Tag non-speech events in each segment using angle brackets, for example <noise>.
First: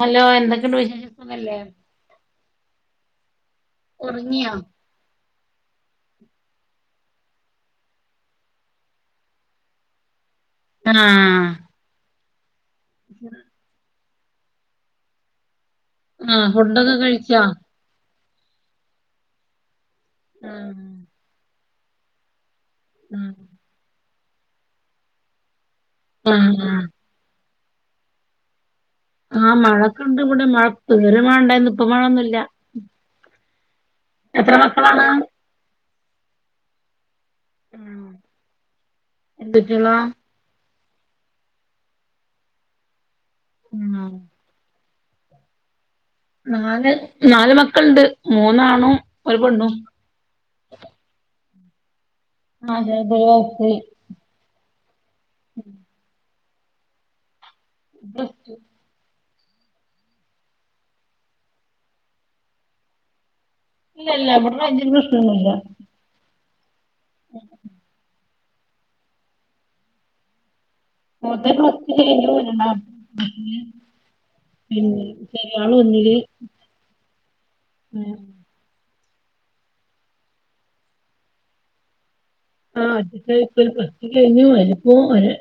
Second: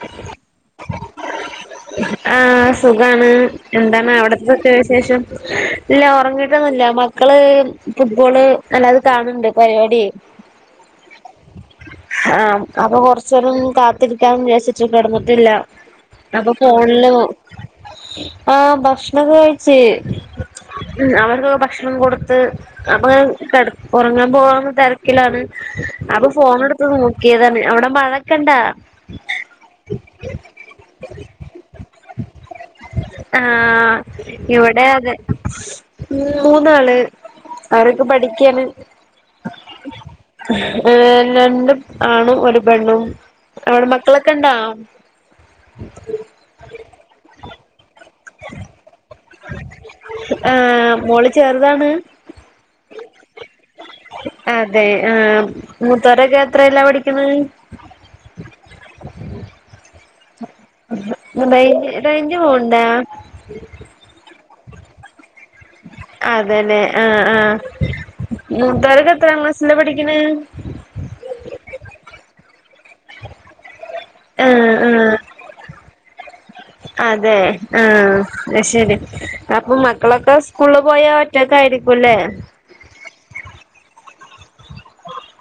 hello എന്തൊക്കെയണ്ട് വിശേഷം സുഖം ല്ലേ ആ സുഖാണ് എന്താണ് ഉറങ്ങിയോ അവിടത്തതൊക്കെ വിശേഷം ഇല്ല ഉറങ്ങിട്ടന്നല്ല മക്കള് ഫുട്ബോള് നല്ലാത കാണണ്ട് പരിപാടിയ ആ... ഹാ അപ്പൊ കൊറച്ചരം കാത്തിരിക്കാൻ വിചാര്ച്ചിട്ട് കിടന്നിട്ടില്ല ആ ആ ഭക്ഷണക്കെ കഴിച് ഉം ഭക്ഷണം കൊടുത്ത് അപ്പ ഉറങ്ങാൻ പോകുന്ന തിരക്കിലാണ് അപ്പൊ ആഹ് ഫോണ ആഹ് എടുത്ത് നോക്കിയതാണ് അവിടെ മഴൊക്കെ ഇണ്ടാ ആ മഴക്കുണ്ട ഇവിടെമഴ പെരുമഴ ണ്ടായിന്ന് ഇപ്പ മഴയൊന്നുംല്ല ആ ഇവിടെ അതെ ഉ മൂന്നാള് ആരൊക്കെ ആഹ് പഠിക്കാന് എന്ത് കുട്ടികളാ ഏ രണ്ട് ആണ് ഒരു പെണ്ണും അവിടെ ആഹ് മക്കളൊക്കെ ഇണ്ടാ ഉ നാല് നാല് മക്കളുണ്ട് മൂന്നാണും ഒരു പെണ്ണും ആ മോള് ചെറുതാണ് ആ ചെറുത് ഒരു വയസ്സായി അതെ ആ മുത്തരൊക്കെ എത്രലാ പഠിക്ക്ണ് പ്ലസ് ടു റൈഞ്ച് പോണ്ട ഇല്ല ഇല്ല ഇവിടെ റൈഞ്ചിന് പ്രശ്നൊന്നുല്ല അതെല്ലേ ആ ആ മൂത്തോര് എത്ര ക്ലാസ്സിലാ പഠിക്കണ് മൂത്തത് പ്ലസ് ടു കഴിഞ്ഞു ആഹ് ആഹ് ആൾ വന്നീൽ അതെ ആഹ അയ്ശരി അപ്പൊ മക്കളൊക്കെ സ്കൂളിൽ പോയ ഒറ്റക്കായിരിക്കുംലെ ആദ്യത്തെ ഒരു പ്ലസ് ടു കഴിഞ്ഞു അതിൽ ഒരു എ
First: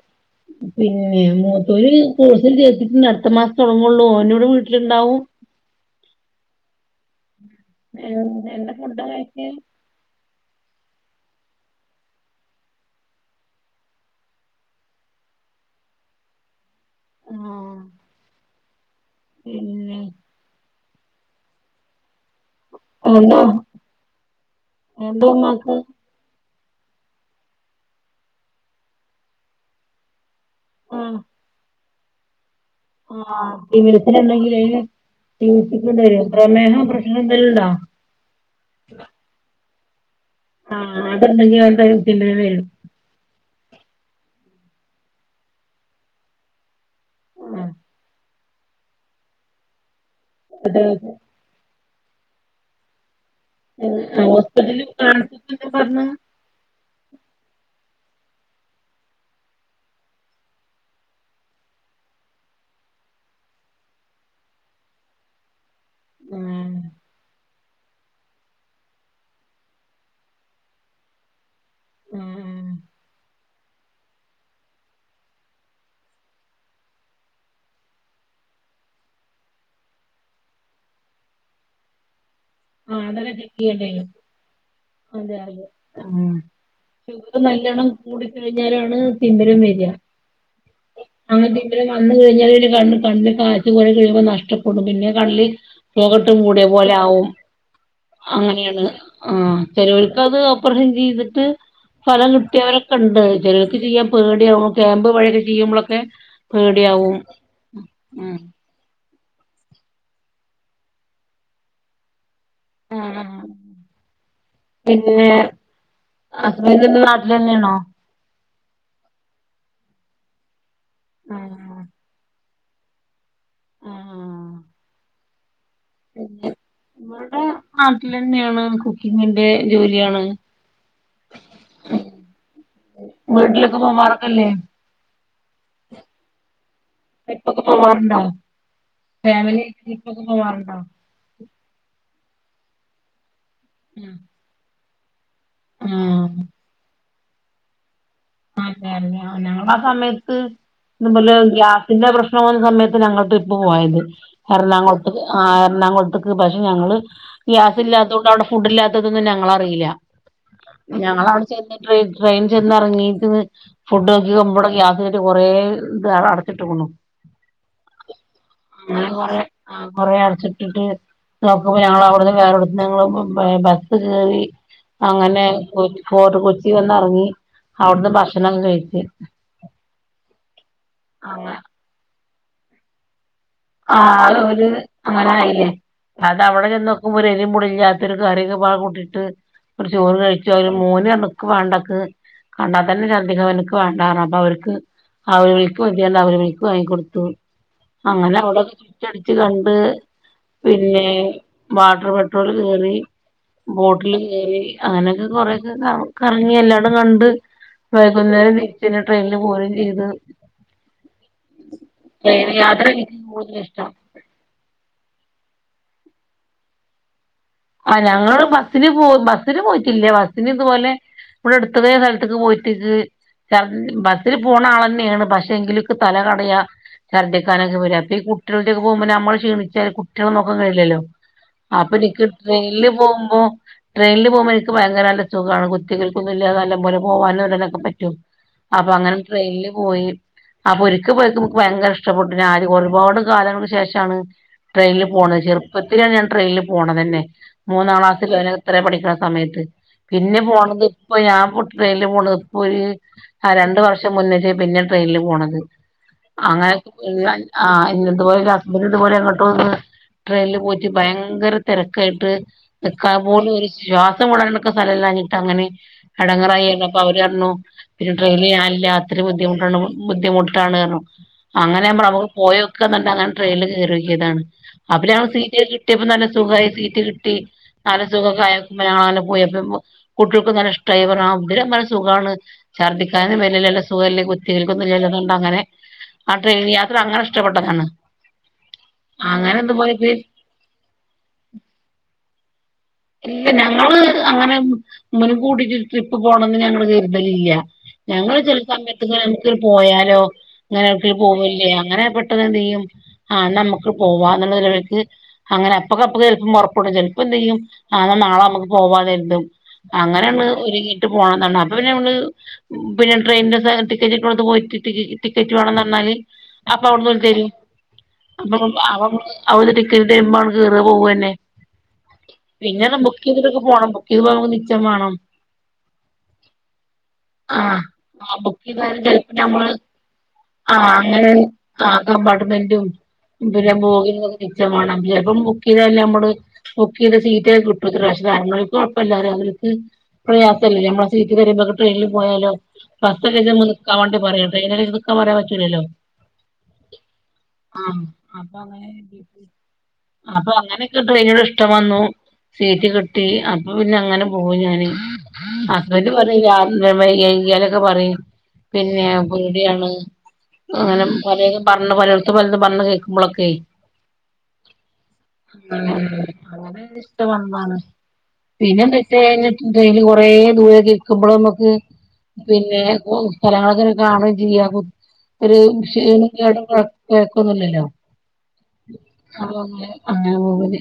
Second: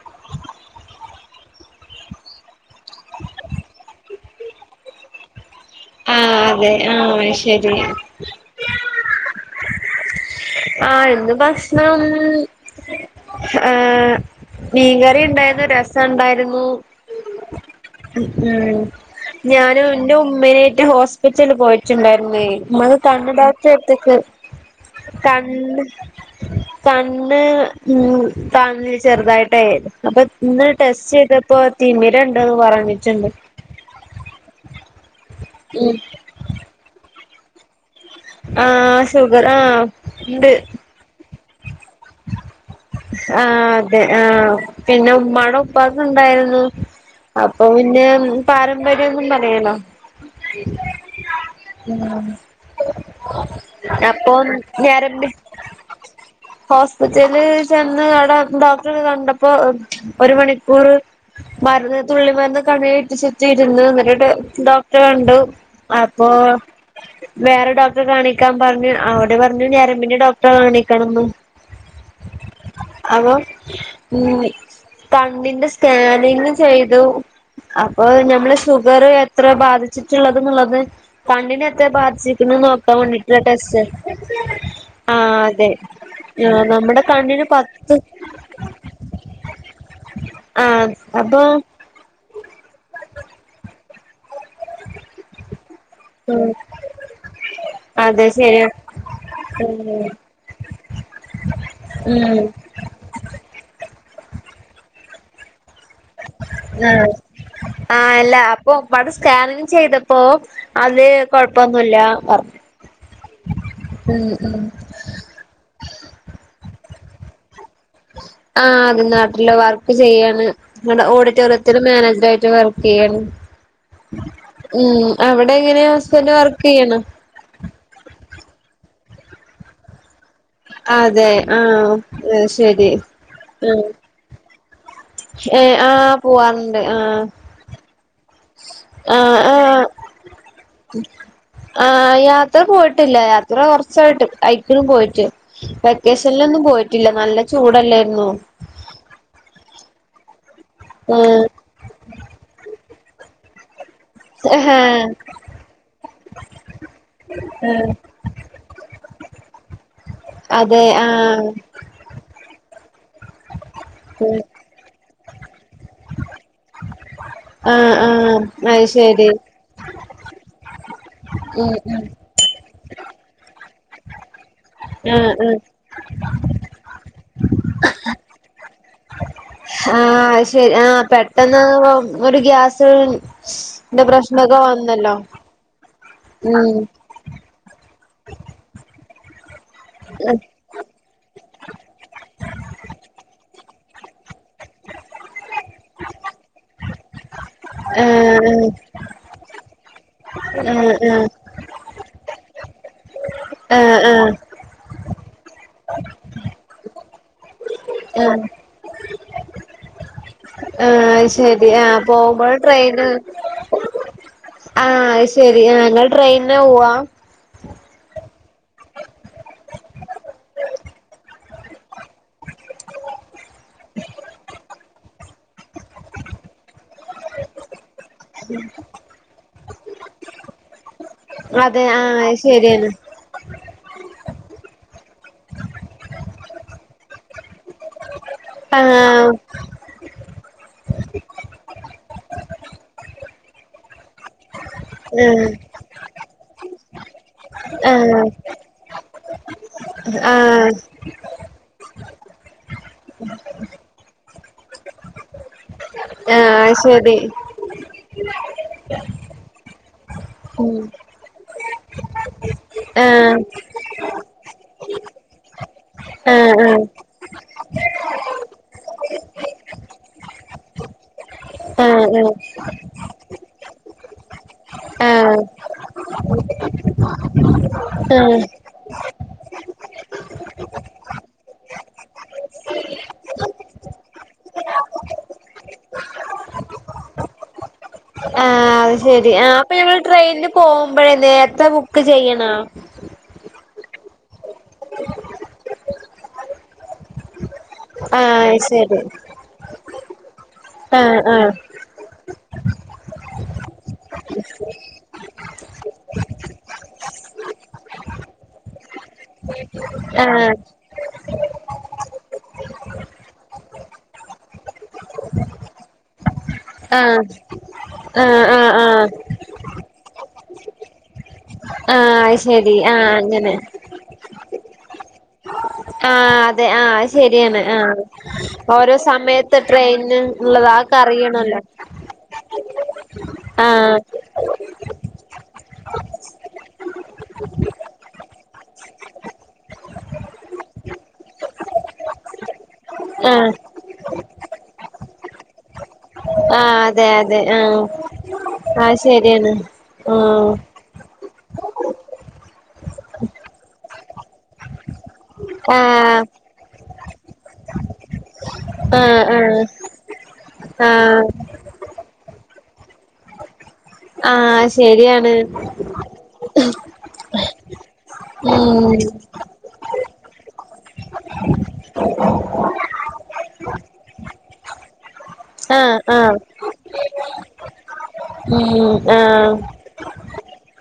പിന്നെ മൂത്തോല് കോഴ്സ് ചേർന്ന് അടുത്ത മാസം തുടങ്ങുള്ളൂ ഓൻ ഇവിടെ വീട്ടിലുണ്ടാവും ആഹ അതെ ആഹ് അയ്ശരി എന്താ ഫുഡാ കഴിച്ചേ ആ ഇന്ന് ഭക്ഷണം മ്മ് മ്മ് ഏഹ് മീൻകറി ഉണ്ടായിരുന്നു രസം ഉണ്ടായിരുന്നു ആ ഉം ഞനും പിന്നെ ഇന്റെ ഉമ്മനെ ഹോസ്പിറ്റൽ പോയിട്ടുണ്ടായിരുന്നു ണയ് ഇമ്മക്ക് കണ്ണ് ഉണ്ടോ ഡോക്ടറെ എടുത്തക്ക് ഉണ്ടോ ഉമ്മാക്ക് കണ്ണ് കണ്ണ് ഉം കാണില്ല ചെറുതായിട്ടയ് അപ്പൊ ഇന്ന് ടെസ്റ്റ് ചെയ്തപ്പോ തിമിരണ്ട് ആഹ് തിമിരത്തിന് എന്തെല്ല ഉം പ്രേമഹം പ്രേഷ് അങ്ങനെ എന്തേലുണ്ടോ ആഹ് ഷുഗർ ആഹ് ഉണ്ട് ണ്ടായാൽ വെരും ഏഹ് ആഹ പിന്നെ ഉമ്മാടെ ഉപ്പാക്ക് ഉണ്ടായിരുന്നു അപ്പൊ ആ പിന്നെ പാരമ്പര്യന്നും പറയാലോ അതെ ഉം ഹോസ്പിറ്റല കാണച്ചപ്പോ എന്താ പറഞ്ഞെ ഹോസ്പിറ്റൽ ചെന്ന് ആടെ ഡോക്ടറെ ഒക്കെ കണ്ടപ്പോ ഒരു മണിക്കൂർ മരുന്ന് തുള്ളി മരുന്ന് കണ്ണിൽ ഉറ്റിച്ചിട്ടിരുന്നു എന്നിട്ട് ഡോക്ടർ കണ്ടു അപ്പൊ ആ വേറെ ഡോക്ടറെ കാണിക്കാൻ പറഞ്ഞു അവിടെ പറഞ്ഞു ഞരമ്പിന്റെ ഡോക്ടറെ കാണിക്കണംന്ന് ആ അതോ ഉ കണ്ണിന്റെ സ്കാനിങ് ചെയ്തു അപ്പൊ ഞമ്മള് ഷുഗർ എത്ര ബാധിച്ചിട്ടുള്ളത് എന്നുള്ളത് കണ്ണിനെ എത്ര ബാധിച്ചിട്ട് ക്കണ് എന്ന് നോക്കാൻ ആ ആ അതൊക്കെ വേണ്ടിട്ടുള്ള ചെക്ക് ടെസ്റ്റ് ചെയ്യണ്ടേ അതെ ആഹ് ആ നമ്മുടെ ഷുഗർ കണ്ണിന് നല്ലവണ്ണം പത്ത് കൂടികഴിഞ്ഞാലാണ് തിമിരം വെര ആഹ് അപ്പൊ അങ്ങനെ തിമിരം വന്ന് കഴിഞ്ഞപിന്നെ കണ്ണ് കണ് കാഴ്ച്ച കുറെ കഴിയുമ്പോ നഷ്ടം നഷ്ടപ്പെടും പിന്നെ കണ്ണിൽ പൊക ഇട്ട് ഉം മൂടിയ പോലെ ആകും അതെ ശരിയാ അങ്ങനെയാണ് ആഹ ഉം ചേലോൽകത് ഓപ്പറേഷൻ ചെയ്തിട്ട് ഫലം ഉം കിട്ടിയവരൊക്കെ ഉണ്ട് ചിലർക്ക് ചെയ്യാൻ പേടിയാവും ക്യാമ്പ് വഴിയൊക്കെ ചെയ്യുമ്പോളൊക്കെ ആ പേടിയാവും ആഹ അല്ല ഉം അപ്പൊ പ്പാട് സ്കാനിങ്ങ് ചെയ്തപ്പോ അതിൽ കൊഴപ്പൊന്നുമില്ല പറഞ്ഞു ആഹ ആഹ് ഉം ഉം പിന്നെ ആ റിനു ഇന്ന് നാട്ടിൽ വന്ന്ണോ ആ അത് നാട്ടില് വർക്ക് ചെയ്യാണ് ങ്ങാട്ട് ഓഡിറ്റോറിയത്തിൽ ആഹ് മാനേജർ ആയിട്ട് വർക്ക് ഏഹ് ആഹ് ഉം അവിടെ ഇവിടെ എങ്ങനെ ഹസ്ബൻഡ് വർക്ക് ചെയ്യണ ന്നെയാണ് കുക്കിങ്ങിന്റെ ജോലിയാണ് അതെ ആഹ ശരി വീട്ടിലൊക്കെ ആഹ് പോവാറൊക്കെല്ലേ ഏ ആ് പോവാ ട്രിപ്പോക്കെ പോവാറുണ്ടോ ആഹ് ഫാമിലി ആഹ് ട്രിപ്പോക്കെ പോവാറുണ്ടോ ആ യാത്ര പോയിട്ടില്ല യാത്ര കുറച്ചായിക്ക്ണ് പോയിട്ട് ആഹ് വെക്കേഷനിലൊന്നും പോയിട്ടില്ല നല്ല ചൂടല്ലേ അതെ അതെ ആ ഞങ്ങളെ സമയത്ത് ആഹ് എഹ് ഗ്യാസിന്റെ പ്രശ്നം വന്ന സമയത്ത് ഞങ്ങൾട്രിപ്പ് പോയത് ആഹാ എറണാകുളത്ത് ആ എറണാകുളത്തക്ക് പക്ഷെ ഞങ്ങള് ഗ്യാസ് ആഹ് ഇല്ലാത്ത കൊണ്ട് അവിടെ ഫുഡ് ഇല്ലാത്തത് തൊന്നും ഞങ്ങൾ അറിയില്ല അതെ ഞങ്ങൾ അവിടെ ആഹ് ചെന്നിട്ട് ട്രയ് ട്രെയിൻ ചെന്നെറങ്ങി ഫുഡ് നോക്കി ഉം നമ്മടെ ഗ്യാസട്ട് കൊറെ ഇത് അടച്ചിട്ട്ക്കണു ആഹ് ആഹ് അത് അങ്ങനെ ശരി കൊറെ കൊറെ അടച്ചിട്ടിട്ട് ഉം നോക്കുംപ ഉം ഞങ്ങള് അവിടുന്ന് വേറെ ങ്ങള് ബ ബസ് കേറി ആഹ് അങ്ങനെ കൊ ഫോർട്ട് കൊച്ചി വന്നിറങ്ങി അവിടുത്തെ ഭക്ഷണംക്ക കഴിച്ച് ആഹ് ആഹ് അത് ശരി ആഹ് അങ്ങനെ പെട്ടെന്ന് ഒരു ഗ്യാസ് ആ ന്റെ പ്രശ്നൊക്കെ ഒരു വന്നല്ലോ അങ്ങനായില്ല അതവിടെ ഉം ചോക്കുമ്പോ ഒരു എരിം പുളിം ഇല്ലാതൊരു കറിയൊക്കെ പാഴ കൂട്ടിട്ട് ഒരു ചോറ് ആഹ് കഴിച്ച് ഒരു മോനാണ് ക്ക്‌വേണ്ടെ ക്ക്‌ കണ്ടാ തന്നെ ചർദിക്കാൻ വന്ന് എനിക്ക് വേണ്ട പറഞ് അപ്പൊ അവർ ക്ക്‌ അവര് വിളിക്ക്‌ നൊക്കിയാല അവര് വിളിക്ക്‌ വാങ്ങി കൊടുത്തു അങ്ങനെ ടക്കെ ആഹ് ചുറ്റിഅടിച്ച് കണ്ട് ആഹ് പിന്നെ ആഹ് വാട്ടർ പെട്രോൾ കേറി ആഹ് ബോട്ടിൽ ആഹ് കേറി അങ്ങനൊക്കെ കൊറേക്കെ കറങ്ങി എല്ലാടും കണ്ട് ആഹ് വൈകുന്നേരം തിരിച്ച് ട്രെയിനിൽ പോരേം ചെയ്ത് ആഹ് ശെരി ആഹ് പോവുമ്പോൾ ട്രെയിന് മൂന്ന് ലക്ഷം ആഹ് അത് ശെരി ഞങ്ങൾ ട്രെയിനെ പോവാ ആ ഞങ്ങള് ബസ്സിന് പോ ബസ്സിന് പോയിട്ടില്ലേ ബസ്സിന് ഇതുപോലെ ഇമ്മടെ അടുത്തതേ സ്ഥലത്തേക്ക് പോയിട്ടേക്ക് ചർ ബസ്സിൽ പോണ ആൾ തന്നെണ് പക്ഷെ എങ്കിലിക്ക്‌ തല കടയാ ചഛർദിക്കാനൊക്കെ വരാ ഈ കുട്ടികളുടെ ഒക്കെ പോകുമ്പോ നമ്മള് ക്ഷീണിച്ചാല് കുട്ടികളെ നോക്കാൻ കഴിലല്ലോ അതെ അപ്പൊ ആഹ് എനിക്ക് അത് ശെരിയാണ് ട്രെയ്ൻല് പോകുമ്പോ ട്രെയിനിൽ പോകുമ്പോ എനിക്ക് ഭയങ്കര നല്ല ചുഖാണ് കുത്തികൾക്കൊന്നുല്ലാെ നല്ലം പോലെ പോകാനും ഉടനൊക്കെ പറ്റും അപ്പൊ അങ്ങനെ ആഹ് ട്രെയിനില് പോയി അപ്പൊ ഒരിക്കൽ പോയിക്ക നമുക്ക് ഭയങ്കര ഇഷ്ടപ്പെട്ടു ആര് ഒരുപാട് കാലങ്ങക്ക് ശേഷാണ് ട്രെയിനിൽ പോണത് ആഹ് ചെറുപ്പത്തിലാണ് ഞാൻ ട്രെയിനിൽ പോണതന്നെ മൂന്നാം ആഹ് ക്ലാസ്സിലോ ന ഇത്ര പഠിക്കണ സമയത്ത് പിന്നെ ആഹ് പോണത് ഇപ്പ ഞാൻ പൊട്ട ട്രെയ്ന് ല് പോണത് ഇപ്പൊ ഒരു രണ്ടു വർഷം മുന്നേട്ടേ പിന്നെ ട്രെയിനിൽ പോണത് ആഹ് അങ്ങനെ അത് ശെരി ആ ഇന്നതെപോലെ നംമ്പർ ഇതുപോലെ അങ്ങോട്ട് ട്രെയിനില് ഉം പോയിട്ട് ഭയങ്കര തിരക്കായിട്ട് വെക്കാൻ ആഹ് പോലെ ഒരു ശ്വാസം വിടാനൊക്കെ സ്ഥലംല്ലാഞ്ഞിട്ട് അങ്ങനെ ആഹ് അടങ്ങറായിപ്പൊ അവര്ഞ്ഞു പിന്നെ ട്രെയിനാനില്ല അത്ര ബുദ്ധിമുട്ട ബുദ്ധിമുട്ടാണ് പറഞ്ഞു അങ്ങനെ നമ്മള് ആഹ് അവിടേ ആഹ് പോയ് ക്ക നല്ല അങ്ങനെ ട്രെയിൽ കേറിനോക്കിയതാണ് ആഹ് അവരാ ആഹ് സീറ്റ് കിട്ടിയപ്പോ നല്ല സുഖായ സീറ്റ് കിട്ടി നല്ല സുഖക്ക ആഹ് ആയ് പോയി അപ്പ കുട്ടികൾക്ക് നല്ലഷ്ടായി പറഞ്ഞു ആ ഉള്ളിലെ മനസ് സുഖാണ് ഛർദ്ദിക്കാനും വരിലല്ല സുഖല്ലേ കുത്തികൾക്കൊന്നും ചല്ലതുകൊണ്ട് അങ്ങനെ ആ ട്രെയിൻ യാത്ര അങ്ങനെ ഇഷ്ടപ്പെട്ടതാണ് ആഹ് ശെരി ആ അങ്ങനെ അപ്പൊ ഞങ്ങൾ ഇതുപോലക്ക് ട്രെയിനിൽ പോകുമ്പോഴേ നേരത്തെ ബുക്ക് ചെയ്യണ ഇല്ല ഞങ്ങള് അങ്ങനെ മുൻകൂട്ടിട്ട് ട്രിപ്പ് പോണന്ന് ഞങ്ങള്ൾ കരുതലില്ല ഞങ്ങള് ആഹ് ചില അത് ശെരി സമയത്ത് ഇങ്ങനെ നമുക്ക് പോയാലോ അങ്ങനെ ഇപ്പോഴ് ആഹ് ആഹ് പോവല്ലേ അങ്ങനെ പെട്ടെന്ന് എന്ത് ചെയ്യും ആ നമുക്ക് പോവാന്നുള്ള നിലവിലക്ക് അങ്ങനെ അപ്പൊക്ക അപ്പ ചെലപ്പം പുറപ്പെടും ചിലപ്പോ എന്ത് ചെയ്യും ആന്ന നാളെ നമുക്ക് പോവാകര്തും അങ്ങനെണ് ആഹ് ഒരുങ്ങിട്ടും പോണം അപ്പ നമ്മള് പിന്നെ ട്രെയിന്റെ ടിക്കറ്റടുത്ത് പോയിട്ട് ടിക്കറ്റ് വേണം പറഞ്ഞാൽ അപ്പൊ അവിടന്ന് ആഹ് ഓര് തരും ആഹ് ആഹ് അപ്പൊ അവ ആഹ് അവര് രുമ്പാ അങ്ങട്ട് കേറ്ക പോവന്നെ ആ അത് ശരി പിന്നെ ബുക്കെയ്തിട്ടൊക്കെ പോണം ബുക്കെയ്ത് പോകുമ്പൊ നിച്ചം വേണം ആ അതെ ആ ശരിയാണ് ആ ആഹ് ആഹ് ബുക്ക് ഓരോ ചെയ്താലും ചെലപ്പോ സമയത്ത് നമ്മള് ട്രെയിന് ഉള്ളത ആ ഒക്കെ അറിയണല്ലേ ആ കംപാർട്ട്മെന്റും പിന്നെ ആഹ് ബോഗി ച്ചം വാനം ചെൽപ്പം ബുക്ക് എയ്താല് നമ്മള് ബുക്കെയ്ത സീ <unintelligible> കുഴപ്പില്ലല്ലരും അവക്ക് പ്രയാസമല്ല നമ്മെ സീറ്റ്ൽ വരുമ്പോക്ക ട്രെയിനിൽ പോയാല് ബസ്സൊക്കെ ആഹ് നമ്മക്ക്‌ നിക്കാൻ വേണ്ടി പറയും ട്രെയിനൊക്കെ നിൽക്കാൻ പറയാൻ പറ്റൂല്ലല്ലോ ആ അതെ അതെ ആ അപ്പൊ അ അങ്ങനെ ശരിയാണ് ആ ട്രെയിന് ഇഷ്ടം വന്നു സീറ്റ് കിട്ടി അപ്പൊ പിന്നെ അങ്ങനെ പോയി ഞാൻ ആഹ് ആഹ് അവര് പറയിം രാവിലെ <unintelligible> പറിം പിന്നെ ആഹ് പേടിയാണ് അങ്ങനെ ആഹ് പലേതും പർ പലടത്ത് പലതും പറഞ്ഞ് കേൾക്കുമ്പോളൊക്കെ ആ ശരിയാണ് ഇഷ്ട വന്നാണ് ഉം ട്രെയിനില് കൊറെ ദൂരക്കെ ഇരിക്കുമ്പോൾ നമുക്ക് പിന്നെ സ്ഥലങ്ങളൊക്കെ കാണും ചെയ്യാ ഒരു ആഹ് ആഹ് <unintelligible> ഒന്നില്ലല്ലോ ഉ ആ അങ്ങനെ പോവല്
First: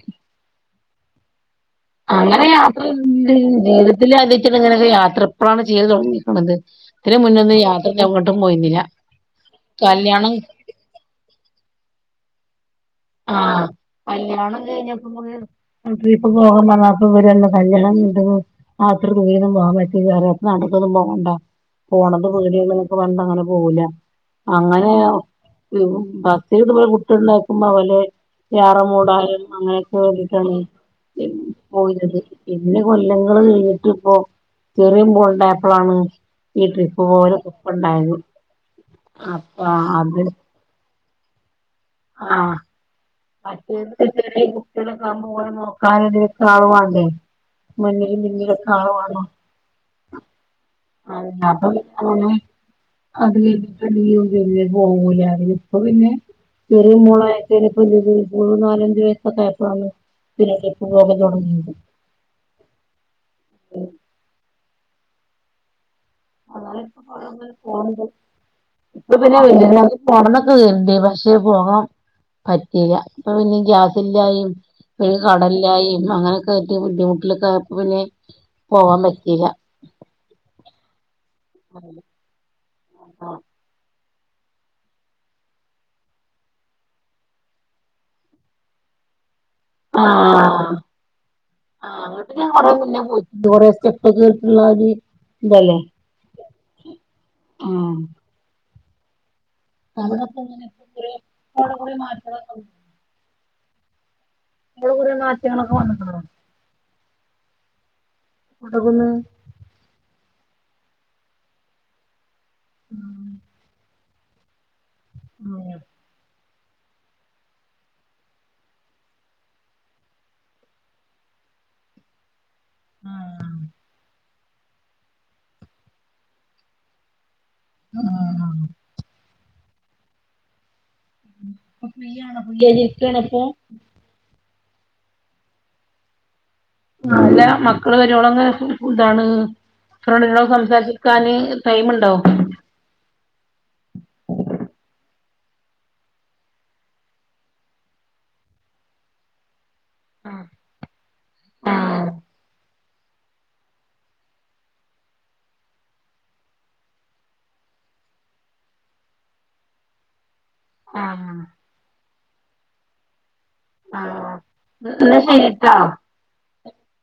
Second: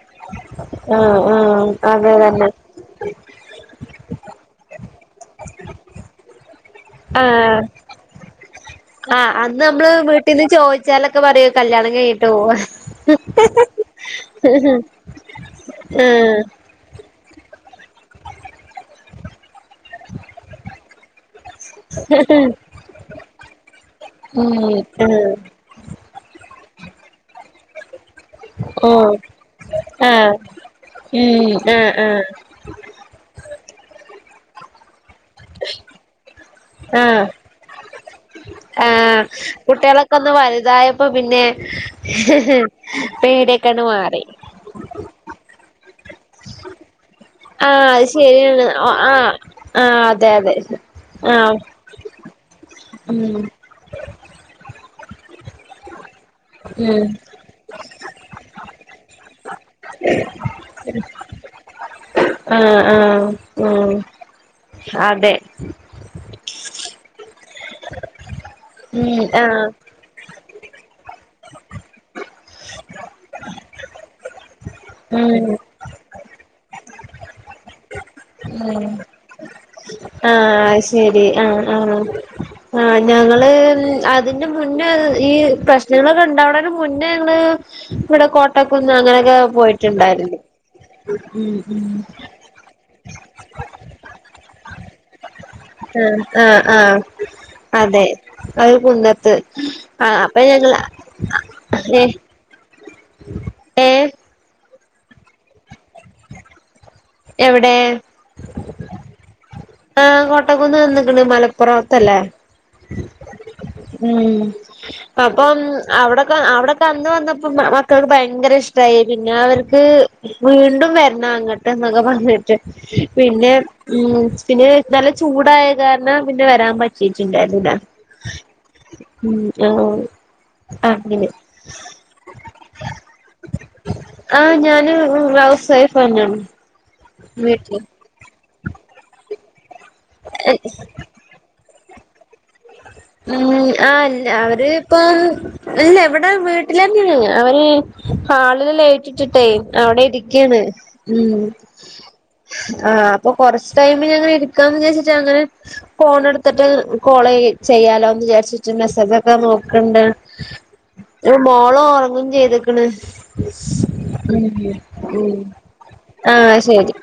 അ ആ അങ്ങനെ യാത്ര ജീവിതത്തിൽ അതിച്ചട്ട ഇങ്ങനൊക്കെ യാത്ര എപ്പോഴാണ് ചെയ്ത് തുടങ്ങിക്ക്ണ ത് ഇതിന് മുന്നോന്നും യാത്രക്ക്‌ എങ്ങോട്ടും പോയിരുന്നില്ല അന്നമ്മള് വീട്ടീന്ന് ചോയ്ച്ചാലൊക്കെ പറയും കല്യാണം കയ്യട്ടെ പോ ആ കല്യാണം കയ്ഞ്ഞപ്പ ഫുൾ ട്രിപ്പ് <unintelligible> ആഹ് <unintelligible> അത്ര ദൂരന്നും പോകൻവേരെ നടക്കൊന്നും പോകണ്ട പോണത് പേടി അങ്ങനൊക്കെ അങ്ങനെ പോകൂല ഉം അങ്ങനെ ആഹ് ബസ്സില് ഇതുപോലെ കുട്ട്യാൾ ഇണ്ടാകുമ്പോ ഓലെ വ്യാറ ഓഹ് മൂടായിമം അങ്ങനെയൊക്കെ ആഹ് വേണ്ടിട്ടാണ് ഉം ആഹ് പോയിത് ആഹ് പിന്നെ കൊലങ്ങൾ കഴിഞ്ഞിട്ട് ഇപ്പോ ചെറിയ ൾ ണ്ടായപ്പോഴാണ് ഈ ട്രിപ്പ് പോകലൊക്കെ ഉണ്ടായത് ആ കുട്ടികളൊക്കെ ഒന്ന് വലുതായപ്പോ പിന്നെ ആ പേടിയൊക്കെയങ്ങട് മറ്റേത് ചെർ മാറി ചെറ്യെ കുട്ട്യേളൊക്കെ ആകുമ്പോ ഓരെ നോ ആള് വാണ്ടേ ആ അയ്യ് മുന്നിലും ശരിയാണ് പിന്നിലൊക്കെ ആള് ആ ആ അതെ അതെ <inaudible> ആഹ് ഇപ്പൊ ഉം പിന്നെ ചെറിയ ഉം മോൾ ആയപ്പോഴാന് മൂന്നു നാല് അഞ്ച് വയസ്സൊക്കെ ആയപ്പോഴാണ് പിന്നോ ട്രിപ്പ്‌ പോകൻ ഒക്കെ തുടങ്ങിയത് ആ ആ ആ അതെ ഇപ്പോ ഉം പിന്നെ ആഹ് <unintelligible> ണ്ട് പക്ഷെ പോകാൻ പറ്റില്ല അപ്പൊ പിന്നെ ഗ്യാസ് ഇല്ലായി ഒരു ഉം കടല്ലായും അങ്ങനൊക്കെ ആയിട്ട് ബുദ്ധിമുട്ടിലൊക്കെ ആയപ്പോ പോവാൻ പറ്റീല്ല ആ ശരി ആ ആ ആ ഞങ്ങള് ഇതിന്റെ മുന്നേ ഈ പ്രശ്നങ്ങളൊക്കെ ഉണ്ടാവുന്നതിന് മുന്നേ ഞങ്ങള് ഇവിടെ കോട്ടക്കുന്ന് അങ്ങനെയൊക്കെ പോയിട്ട് ഉണ്ടാരുന്നു ആ അങ്ങ് കൊറെ മുന്നെ പോയി കൊറെ സ്റ്റെപ്പക്കെ ള്ള ആ ആ ആ അതെ അത് കുന്നത്ത് ആഹ് അപ്പൊ അവിടെക്കങ്ങനെ ഞങ്ങള് കൂറേ ഏഹ് മാറ്റങ്ങളൊക്കെ ഉണ്ട് ഏഹ് ഇവടെ കുറേ മാറ്റങ്ങളൊക്കെ വന്നിട്ടുണ്ട് എവിടെ കോട്ടക്കുന്ന് ആ് കോട്ടകുന്ന് വന്നിക്കണ് മലപ്പുറത്തല്ലേ ഉം ഉം അപ്പം അവിടൊക്കെ അവിടെ അന്ന് വന്നപ്പോ മക്കൾക്ക് ഭയങ്കര ഇഷ്ടായി പിന്നെ അവർക്ക് വീണ്ടും വരണം അങ്ങോട്ട് എന്നൊക്കെ പറഞ്ഞിട്ട് പിന്നെ ഉം പിന്നെ നല്ല ചൂടായ കാരണം പിന്നെ വരാൻ പറ്റിട്ടുണ്ടായിരു ന്നില്ല ആഹ് ആഹ് ഉം ആഹ് ആ ഇപ്പൊ ഫ്രീയാണോ പുള്ളി ആഹ് ഞാന് ഹൗസ് വൈഫ് തന്നാണ് ല്ല മക്കള് വരുവോളങ്ങക്ക് കൂട്ടാണ് ഫ്രണ്ട്നോട് സംസാരിച്ചിക്കാന് ടൈമുണ്ടോ ഉം ആ അവരിപ്പം ഇല്ല ഇവിടെ വീട്ടില് തന്നെയണ് അവര് ഹാളില് ലൈറ്റിട്ടിട്ടേ അവിടെ ഇരിക്കയാണ് ആഹ് അപ്പൊ കൊറച്ച് ടൈമിലിങ്ങ് ഇരിക്കാന്ന് വിചാരിച്ചിട്ടാണ് ഫോണെടുത്തിട്ട് കോളെയ്യും ചെയ്യാലോന്ന് വിചാരിച്ചിട്ടുണ്ട് മെസ്സേജോക്കെ നോക്കണ്ട് ആഹ് ഒരു മോള് ഉറങ്ങു ചെയ്തേക്കണ് ആഹ് എന്നാ ശരിട്ടോ ശെരി